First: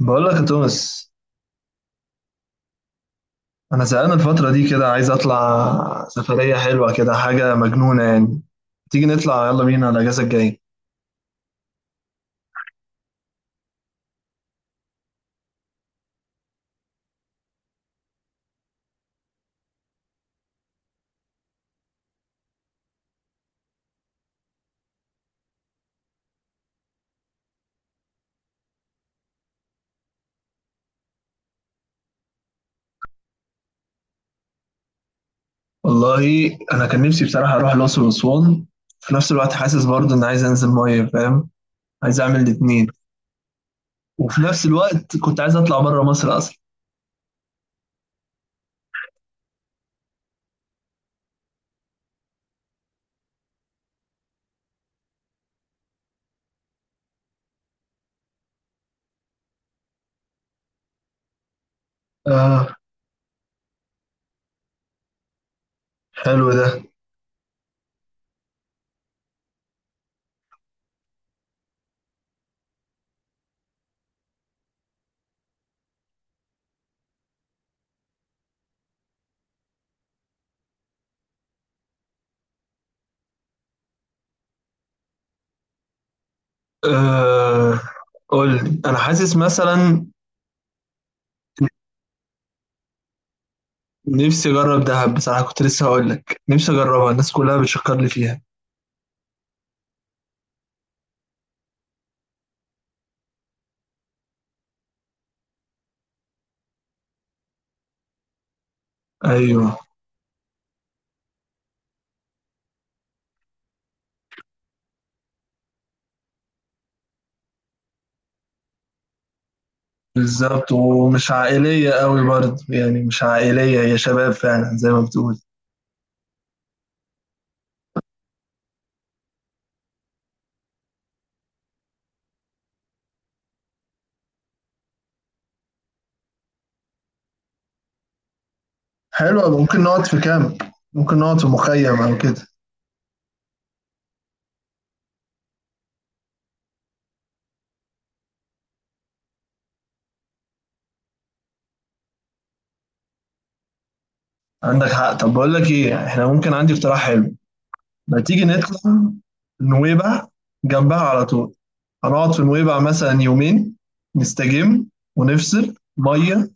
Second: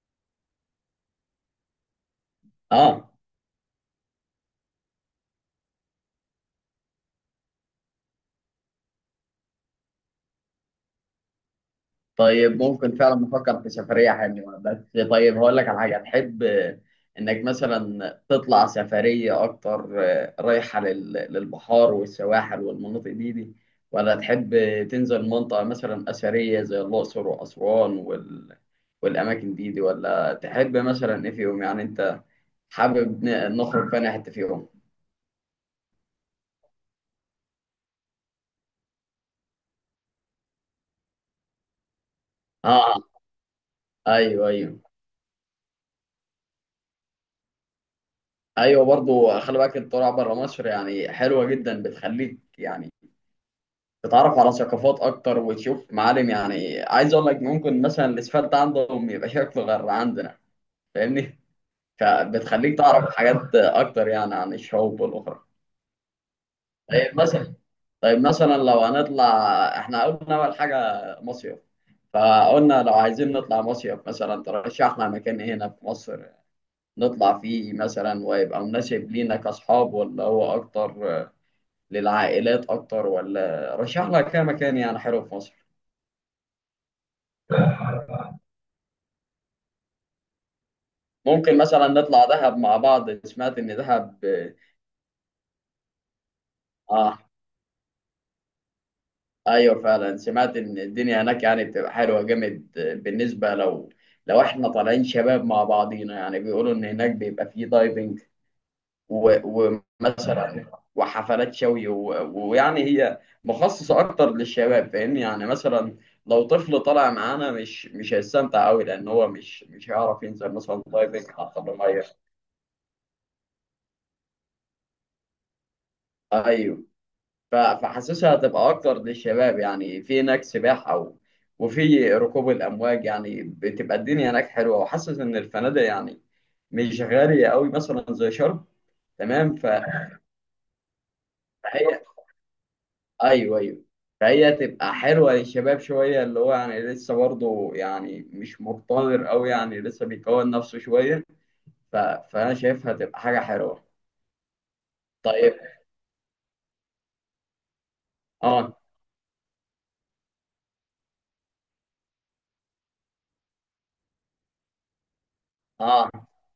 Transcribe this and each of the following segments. بقول لك يا توماس، اه. انا زهقان الفتره دي كده. عايز اطلع سفريه حلوه كده، حاجه مجنونه يعني. تيجي نطلع، يلا بينا على الاجازه الجايه. طيب، ممكن فعلا نفكر في سفرية حلوة. بس طيب هقول لك على حاجة تحب، انك مثلا تطلع سفرية اكتر، رايحة للبحار والسواحل والمناطق دي، ولا تحب، تنزل منطقة مثلا أثرية زي الأقصر وأسوان والأماكن دي، ولا تحب مثلا إيه فيهم؟ يعني أنت حابب نخرج في أي حتة فيهم؟ والله انا كان نفسي بصراحه اروح الاقصر واسوان، في نفس الوقت حاسس برضه ان عايز انزل ميه، فاهم. عايز اعمل الاتنين. اه. وفي ايوه، نفس ايوه. الوقت كنت عايز اطلع بره مصر اصلا. ايوه برضو خلي بالك، الطلوع بره مصر يعني حلوه جدا، بتخليك يعني تتعرف على ثقافات اكتر وتشوف معالم. يعني عايز اقول لك، ممكن مثلا الاسفلت عندهم يبقى شكله غير عندنا، فاهمني؟ اه، فبتخليك تعرف حاجات اكتر يعني عن الشعوب والاخرى. حلو ده. طيب مثلا طيب مثلا لو هنطلع، احنا قلنا اول حاجه مصيف، فقلنا لو عايزين نطلع مصيف مثلا، ترشحنا مكان إيه هنا في مصر نطلع فيه مثلا ويبقى مناسب لينا كاصحاب، ولا هو اكتر للعائلات اكتر؟ ولا رشحنا كام مكان يعني حلو في مصر؟ آه، قول لي، انا حاسس مثلا. ممكن مثلا نطلع دهب مع بعض، سمعت ان دهب. نفسي اجرب دهب بصراحه، كنت لسه هقول لك نفسي اجربها، اه. الناس كلها بتشكر لي فيها. ايوه، فعلا سمعت ان الدنيا هناك يعني بتبقى حلوه جامد، بالنسبه لو احنا طالعين شباب مع بعضينا، يعني بيقولوا ان هناك بيبقى فيه دايفنج و- ايوه، ومثلا وحفلات شوي ويعني هي مخصصه اكتر للشباب، فاهمني؟ يعني مثلا لو طفل طالع معانا مش هيستمتع قوي، لان هو مش هيعرف ينزل بالظبط. مثلا دايفنج ومش تحت عائلية الميه. قوي برضه يعني، مش عائلية، هي شباب فعلا زي ما بتقول. ايوه فحاسسها هتبقى اكتر للشباب، يعني في هناك سباحة وفي ركوب الامواج، يعني بتبقى الدنيا هناك حلوة، وحاسس ان الفنادق يعني مش غالية قوي مثلا زي شرم. حلو تمام أوي. ف- ممكن نقعد في كامب. ممكن نقعد في فهي مخيم او كده. ايوه، ايوه. فهي تبقى حلوة للشباب شوية، اللي هو يعني لسه برضه يعني مش مقتدر قوي، يعني لسه بيكون نفسه شوية، ف... فانا شايفها تبقى حاجة حلوة. عندك حق. طب بقول طيب. لك ايه، احنا ممكن، عندي اقتراح حلو. ما تيجي اه. نطلع نويبع، جنبها على طول. هنقعد في نويبع مثلا يومين، نستجم ونفصل اه. مية.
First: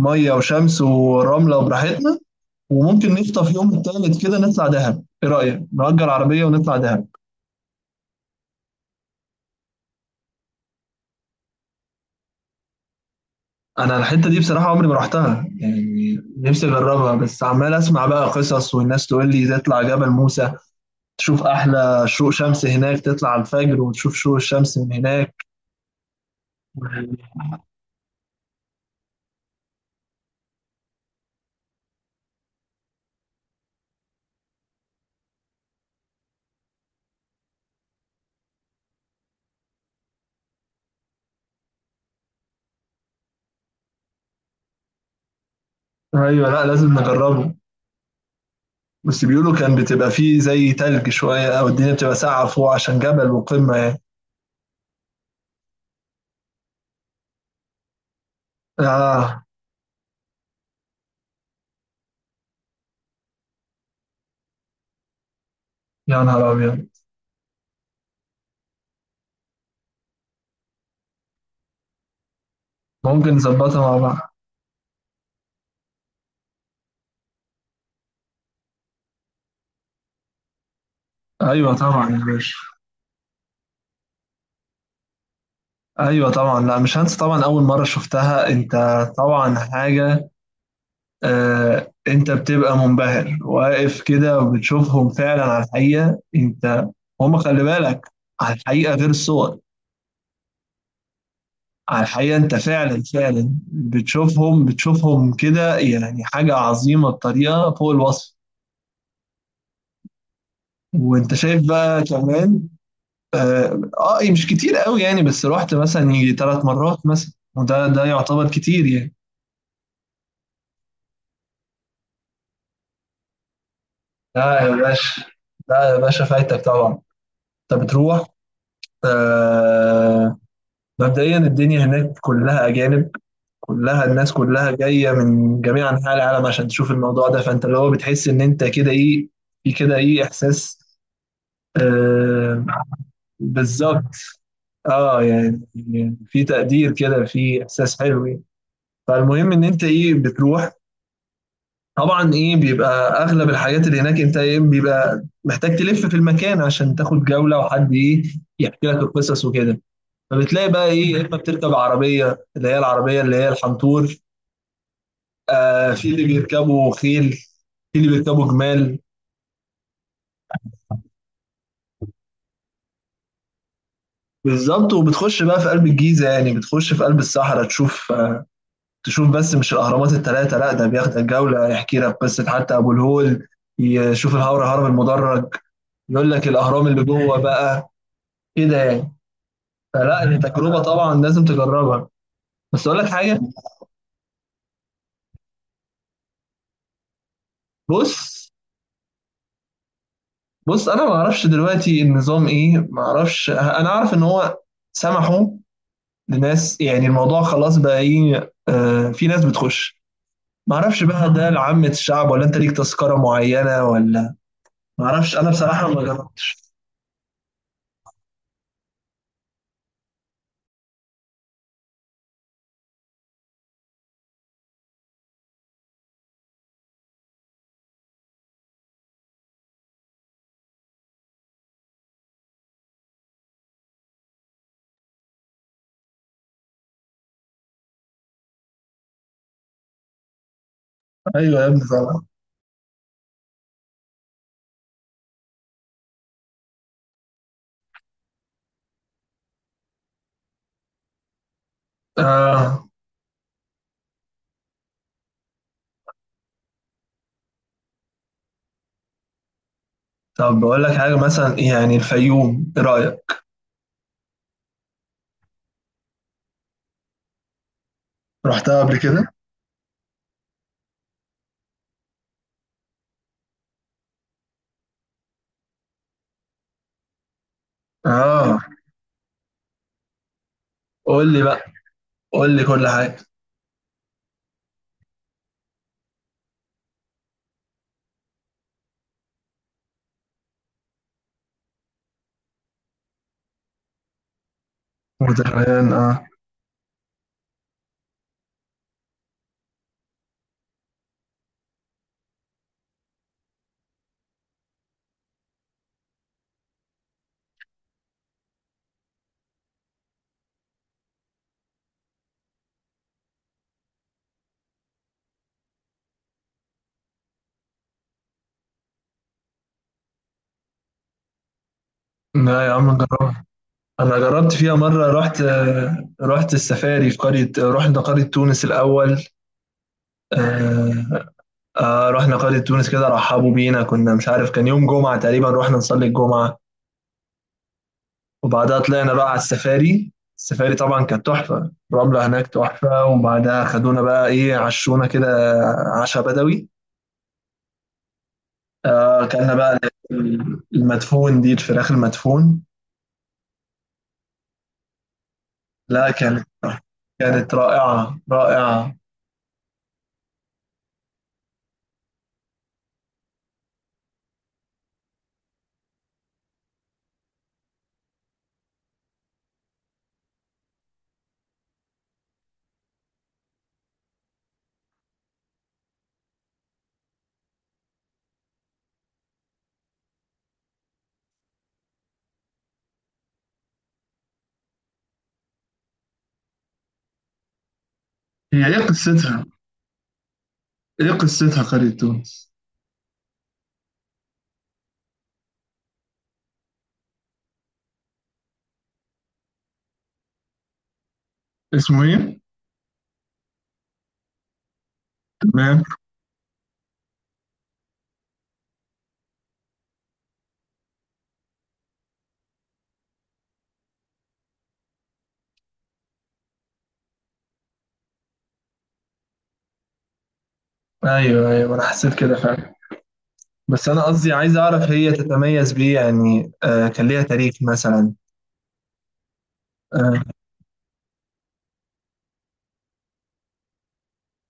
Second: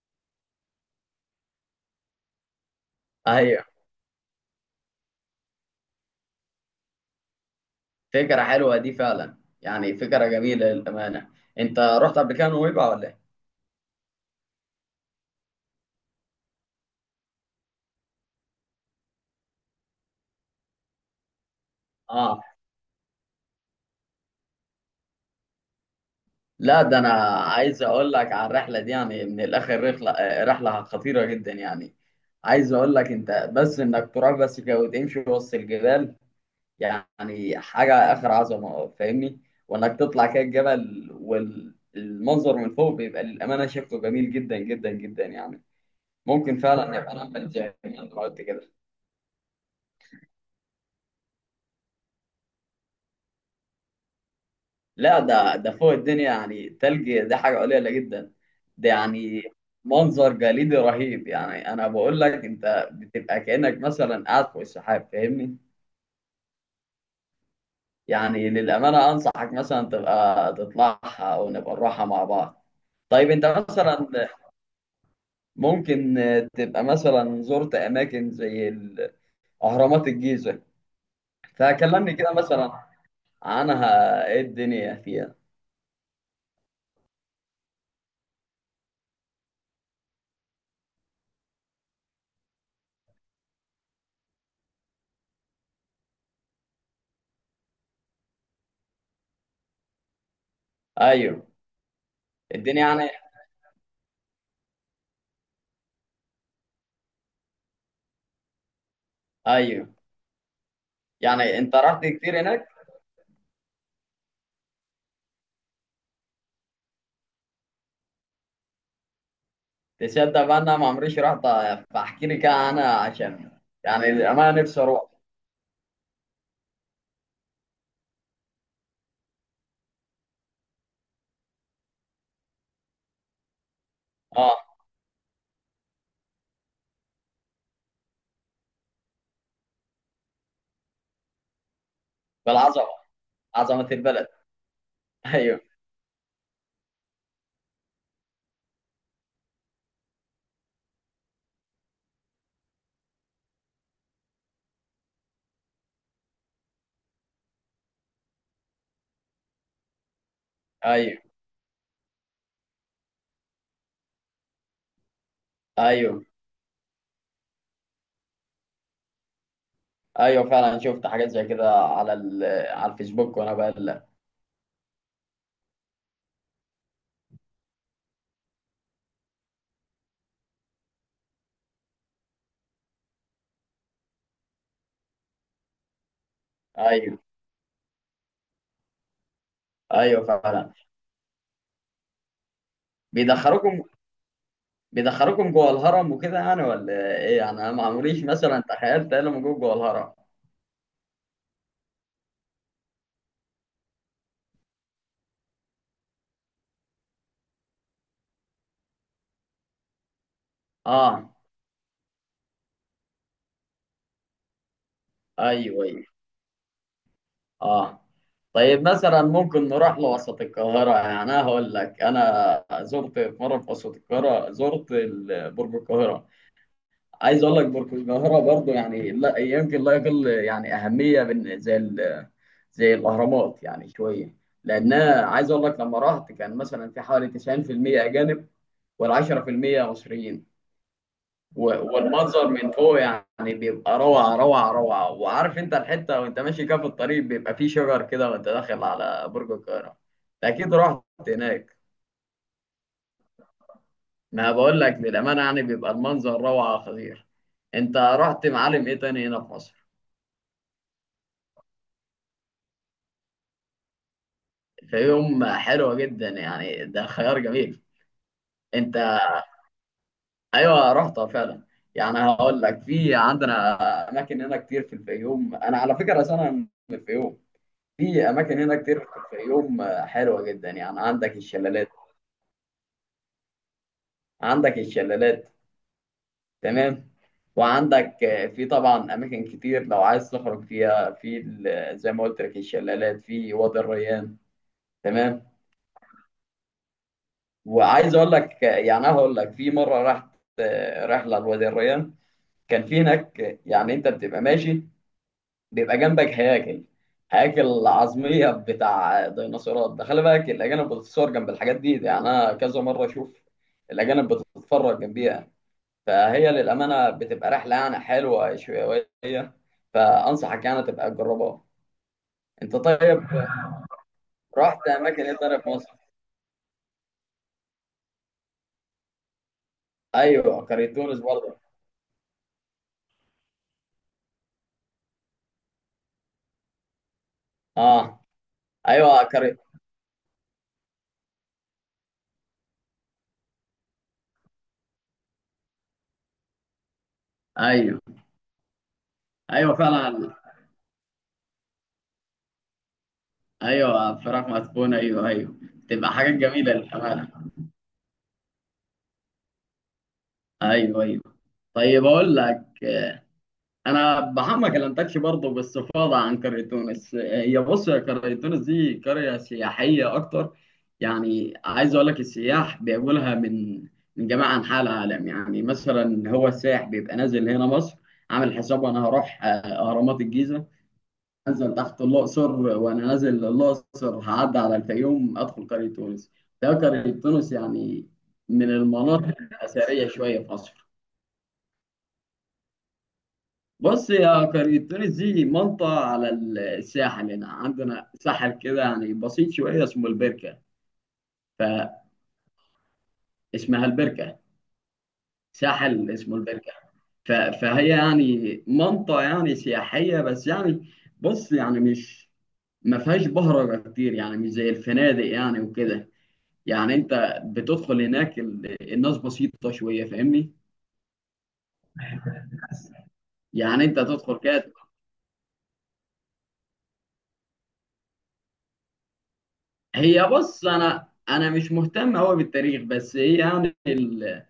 مية وشمس ورملة وبراحتنا. وممكن نخطف ايوه، يوم التالت كده نطلع دهب. ايه رأيك نأجر عربية ونطلع دهب؟ فكرة حلوة دي فعلا، يعني فكرة جميلة للأمانة. أنت رحت قبل كده نويبع ولا إيه؟ انا الحته دي بصراحه عمري ما رحتها، يعني نفسي اجربها، بس عمال اسمع بقى قصص والناس تقول لي تطلع جبل موسى، تشوف احلى شروق آه، شمس هناك، تطلع على الفجر وتشوف شروق الشمس من هناك. لا ده أنا عايز أقول لك على الرحلة دي، يعني من الآخر رحلة، رحلة خطيرة جدا يعني. عايز أقول لك أنت بس، إنك تروح بس كده وتمشي وسط الجبال، يعني حاجة آخر عظمة، فاهمني؟ وإنك تطلع كده الجبل، والمنظر من فوق بيبقى للأمانة شكله جميل جدا جدا جدا يعني. ايوه، ممكن لا فعلا لازم نبقى نعمل نجربه. زي ما أنت قلت كده. بس بيقولوا كان بتبقى فيه زي تلج شويه، او الدنيا بتبقى ساقعه فوق عشان جبل وقمه يعني. لا ده فوق الدنيا، يعني تلج ده حاجة قليلة جدا، ده يعني اه، منظر جليدي رهيب. يعني أنا بقول لك أنت بتبقى كأنك مثلا قاعد فوق السحاب، فاهمني؟ يا نهار ابيض. يعني للأمانة أنصحك مثلا تبقى تطلعها، أو نبقى نروحها مع بعض. طيب ممكن أنت نظبطها مع مثلا بعض. ممكن تبقى مثلا زرت أماكن زي أهرامات الجيزة؟ ايوه طبعا فكلمني يا كده باشا. مثلا عنها، إيه الدنيا فيها. ايوه طبعا، لا مش هنسى طبعا اول مره شفتها انت. طبعا حاجه. انت بتبقى منبهر واقف كده وبتشوفهم فعلا على الحقيقة انت. هم خلي بالك، على الحقيقة غير الصور. أيوه. على الحقيقة انت الدنيا فعلا يعني. فعلا بتشوفهم بتشوفهم كده، يعني حاجة عظيمة بطريقة فوق الوصف. أيوه. وانت يعني شايف أنت بقى رحت كتير كمان. هناك؟ اه. مش كتير قوي يعني، بس رحت مثلا يجي 3 مرات مثلا، وده يعتبر كتير يعني. تصدق بقى انا ما عمريش رحت، فاحكي لي كده انا عشان، يعني الامانه لا يا نفسي اروح. باشا، لا يا باشا فايتك طبعا، انت بتروح. آه، مبدئيا الدنيا هناك كلها أجانب، كلها الناس اه. كلها جاية من جميع أنحاء العالم عشان تشوف الموضوع ده، فأنت اللي هو بتحس إن أنت كده إيه، في كده إيه إحساس. آه، بالعظمه. عظمه بالظبط. البلد. اه، ايوه. يعني في تقدير كده، في إحساس حلو يعني. فالمهم إن أنت إيه بتروح، طبعا إيه بيبقى أغلب الحاجات اللي هناك، أنت إيه بيبقى محتاج تلف في المكان عشان تاخد جولة وحد إيه يحكي لك القصص وكده. فبتلاقي بقى إيه، يا ايوه. إما بتركب عربية اللي هي العربية اللي هي الحنطور، آه في ايوه. اللي بيركبوا خيل، في اللي بيركبوا جمال. ايوه فعلا شفت حاجات زي كده على على الفيسبوك وانا بقلب. بالظبط. وبتخش بقى في قلب الجيزة، يعني بتخش في قلب الصحراء، تشوف آه، تشوف بس مش الأهرامات الثلاثة، لا ده بياخدك جولة يحكي لك قصة حتى أبو الهول، يشوف الهرم هرم المدرج، يقول لك الأهرام اللي ايوه، جوه بقى كده يعني. فلا ايوه دي فعلا. تجربة طبعا لازم تجربها. بس أقول لك حاجة. بيدخلوكم، بيدخلوكم جوه الهرم وكده يعني ولا ايه؟ يعني انا ما عمريش بص، مثلا تخيلت الا موجود جوه، جوه الهرم. بص أنا ما أعرفش دلوقتي النظام إيه، ما أعرفش. أنا أعرف إن هو سمحوا لناس، يعني الموضوع خلاص بقى ايه، آه في ناس بتخش. ما اعرفش اه. بقى ده لعامة الشعب ولا انت ليك تذكرة معينة ولا. ما اعرفش انا ايوه، بصراحة ما ايوه. جربتش. اه. طيب مثلا ممكن نروح لوسط القاهرة، يعني أنا هقول لك، أنا زرت في مرة في وسط القاهرة زرت برج القاهرة. عايز أقول لك، برج القاهرة برضو يعني لا يمكن لا يقل يعني أهمية من زي الأهرامات، يعني شوية، لأنها عايز أقول لك لما رحت كان مثلا في حوالي 90% أجانب، وال10% مصريين. ايوه يا ابني طبعا. والمنظر من فوق يعني بيبقى روعة، روعة، روعة. وعارف انت الحتة وانت ماشي كده في الطريق بيبقى فيه شجر كده وانت داخل على برج القاهرة، انت اكيد رحت هناك. اه، ما بقول لك للأمانة يعني بيبقى المنظر روعة خطير. انت رحت معالم ايه تاني هنا في مصر؟ طب بقول لك حاجة مثلا، يعني الفيوم ايه رأيك؟ الفيوم حلوة جدا يعني، ده خيار جميل. رحتها انت؟ قبل كده. ايوه رحتها فعلا، يعني هقول لك في عندنا اماكن هنا كتير في الفيوم. انا على فكرة اصلا أنا من الفيوم. في اه، اماكن هنا كتير في الفيوم، حلوه جدا. يعني قول عندك لي بقى، الشلالات، قول لي كل حاجة. عندك الشلالات. تمام. وعندك، في طبعا اماكن كتير لو عايز تخرج فيها في زي ما قلت لك الشلالات في وادي الريان. تمام. وتحيان اه. وعايز اقول لك، يعني أنا هقول لك في مره رحت، رحله لوادي الريان، كان في هناك، يعني انت بتبقى ماشي بيبقى جنبك هياكل عظمية بتاع ديناصورات. ده خلي بالك الأجانب بتتصور جنب الحاجات دي، يعني أنا كذا مرة أشوف الأجانب بتتفرج جنبيها. فهي للأمانة بتبقى رحلة يعني حلوة شوية، فأنصحك يعني تبقى تجربها. لا يا أنت عم طيب، جربت. انا جربت فيها رحت مرة، أماكن إيه رحت تاني في مصر؟ آه، رحت السفاري في قرية، رحنا قرية تونس الاول. أيوه قرية آه، تونس برضه. آه رحنا قرية تونس كده، رحبوا بينا. كنا مش عارف كان يوم جمعة تقريبا، رحنا نصلي الجمعة أه. وبعدها طلعنا أيوه بقى على قرية. السفاري. السفاري طبعا كانت تحفة، الرملة هناك تحفة، وبعدها خدونا بقى ايه، عشونا كده عشاء بدوي. أيوه، آه كنا أيوه بقى فعلا. المدفون دي، الفراخ المدفون. أيوه، فراخ مسكونة، أيوه، أيوه. لا تبقى حاجات كانت جميلة للأمانة. كانت رائعة رائعة. أيوه، أيوه. طيب أقول لك، انا بحب ما كلمتكش برضه باستفاضه عن قريه تونس. هي بص، يا قريه تونس دي قريه سياحيه اكتر، يعني عايز اقول لك السياح بيجوا لها من جميع انحاء العالم. يعني مثلا هو السائح بيبقى نازل هنا مصر عامل حسابه انا هروح، اهرامات الجيزه، انزل تحت الاقصر، وانا نازل الاقصر هعدي على الفيوم ادخل قريه تونس. ده قريه تونس يعني هي من ايه المناطق قصتها؟ الاثريه شويه في مصر. ايه قصتها قرية تونس؟ بص يا قرية تونس دي منطقة على الساحل، هنا عندنا ساحل كده يعني بسيط شوية اسمه البركة. اسمه ايه؟ فاسمها البركة، تمام. ساحل اسمه البركة. فهي يعني منطقة يعني سياحية بس، يعني بص يعني مش، ما فيهاش بهرجة كتير، يعني مش زي الفنادق يعني وكده. يعني انت بتدخل هناك الناس بسيطة شوية، فاهمني؟ ايوه ايوه انا حسيت كده فعلا. يعني بس انت أنا قصدي تدخل عايز كده. أعرف هي تتميز بإيه يعني، آه كان ليها تاريخ مثلا. هي آه، بص، انا مش مهتم قوي بالتاريخ، بس هي يعني اللي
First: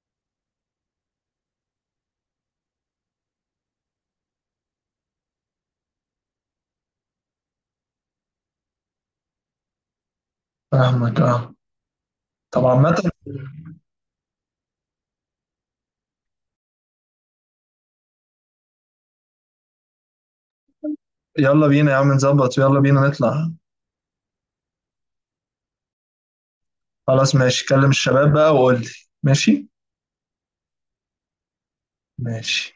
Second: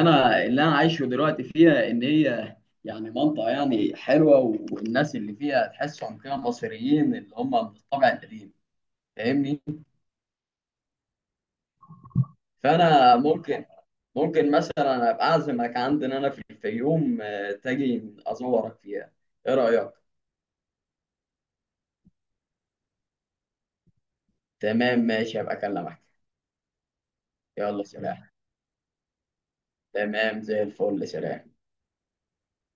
انا اللي انا عايشه دلوقتي فيها ان هي يعني منطقه يعني حلوه، والناس اللي فيها تحسهم كده مصريين اللي هم من الطبع القديم، فاهمني؟ فاهمك أه. طب عامة، فانا ممكن مثلا ابقى اعزمك عندنا انا في الفيوم، تجي ازورك فيها، ايه رايك؟ يلا بينا يا عم نظبط، يلا بينا نطلع. تمام ماشي، ابقى اكلمك. خلاص ماشي، يلا كلم سلام. الشباب بقى وقول لي. ماشي. تمام زي الفل، سلام. ماشي.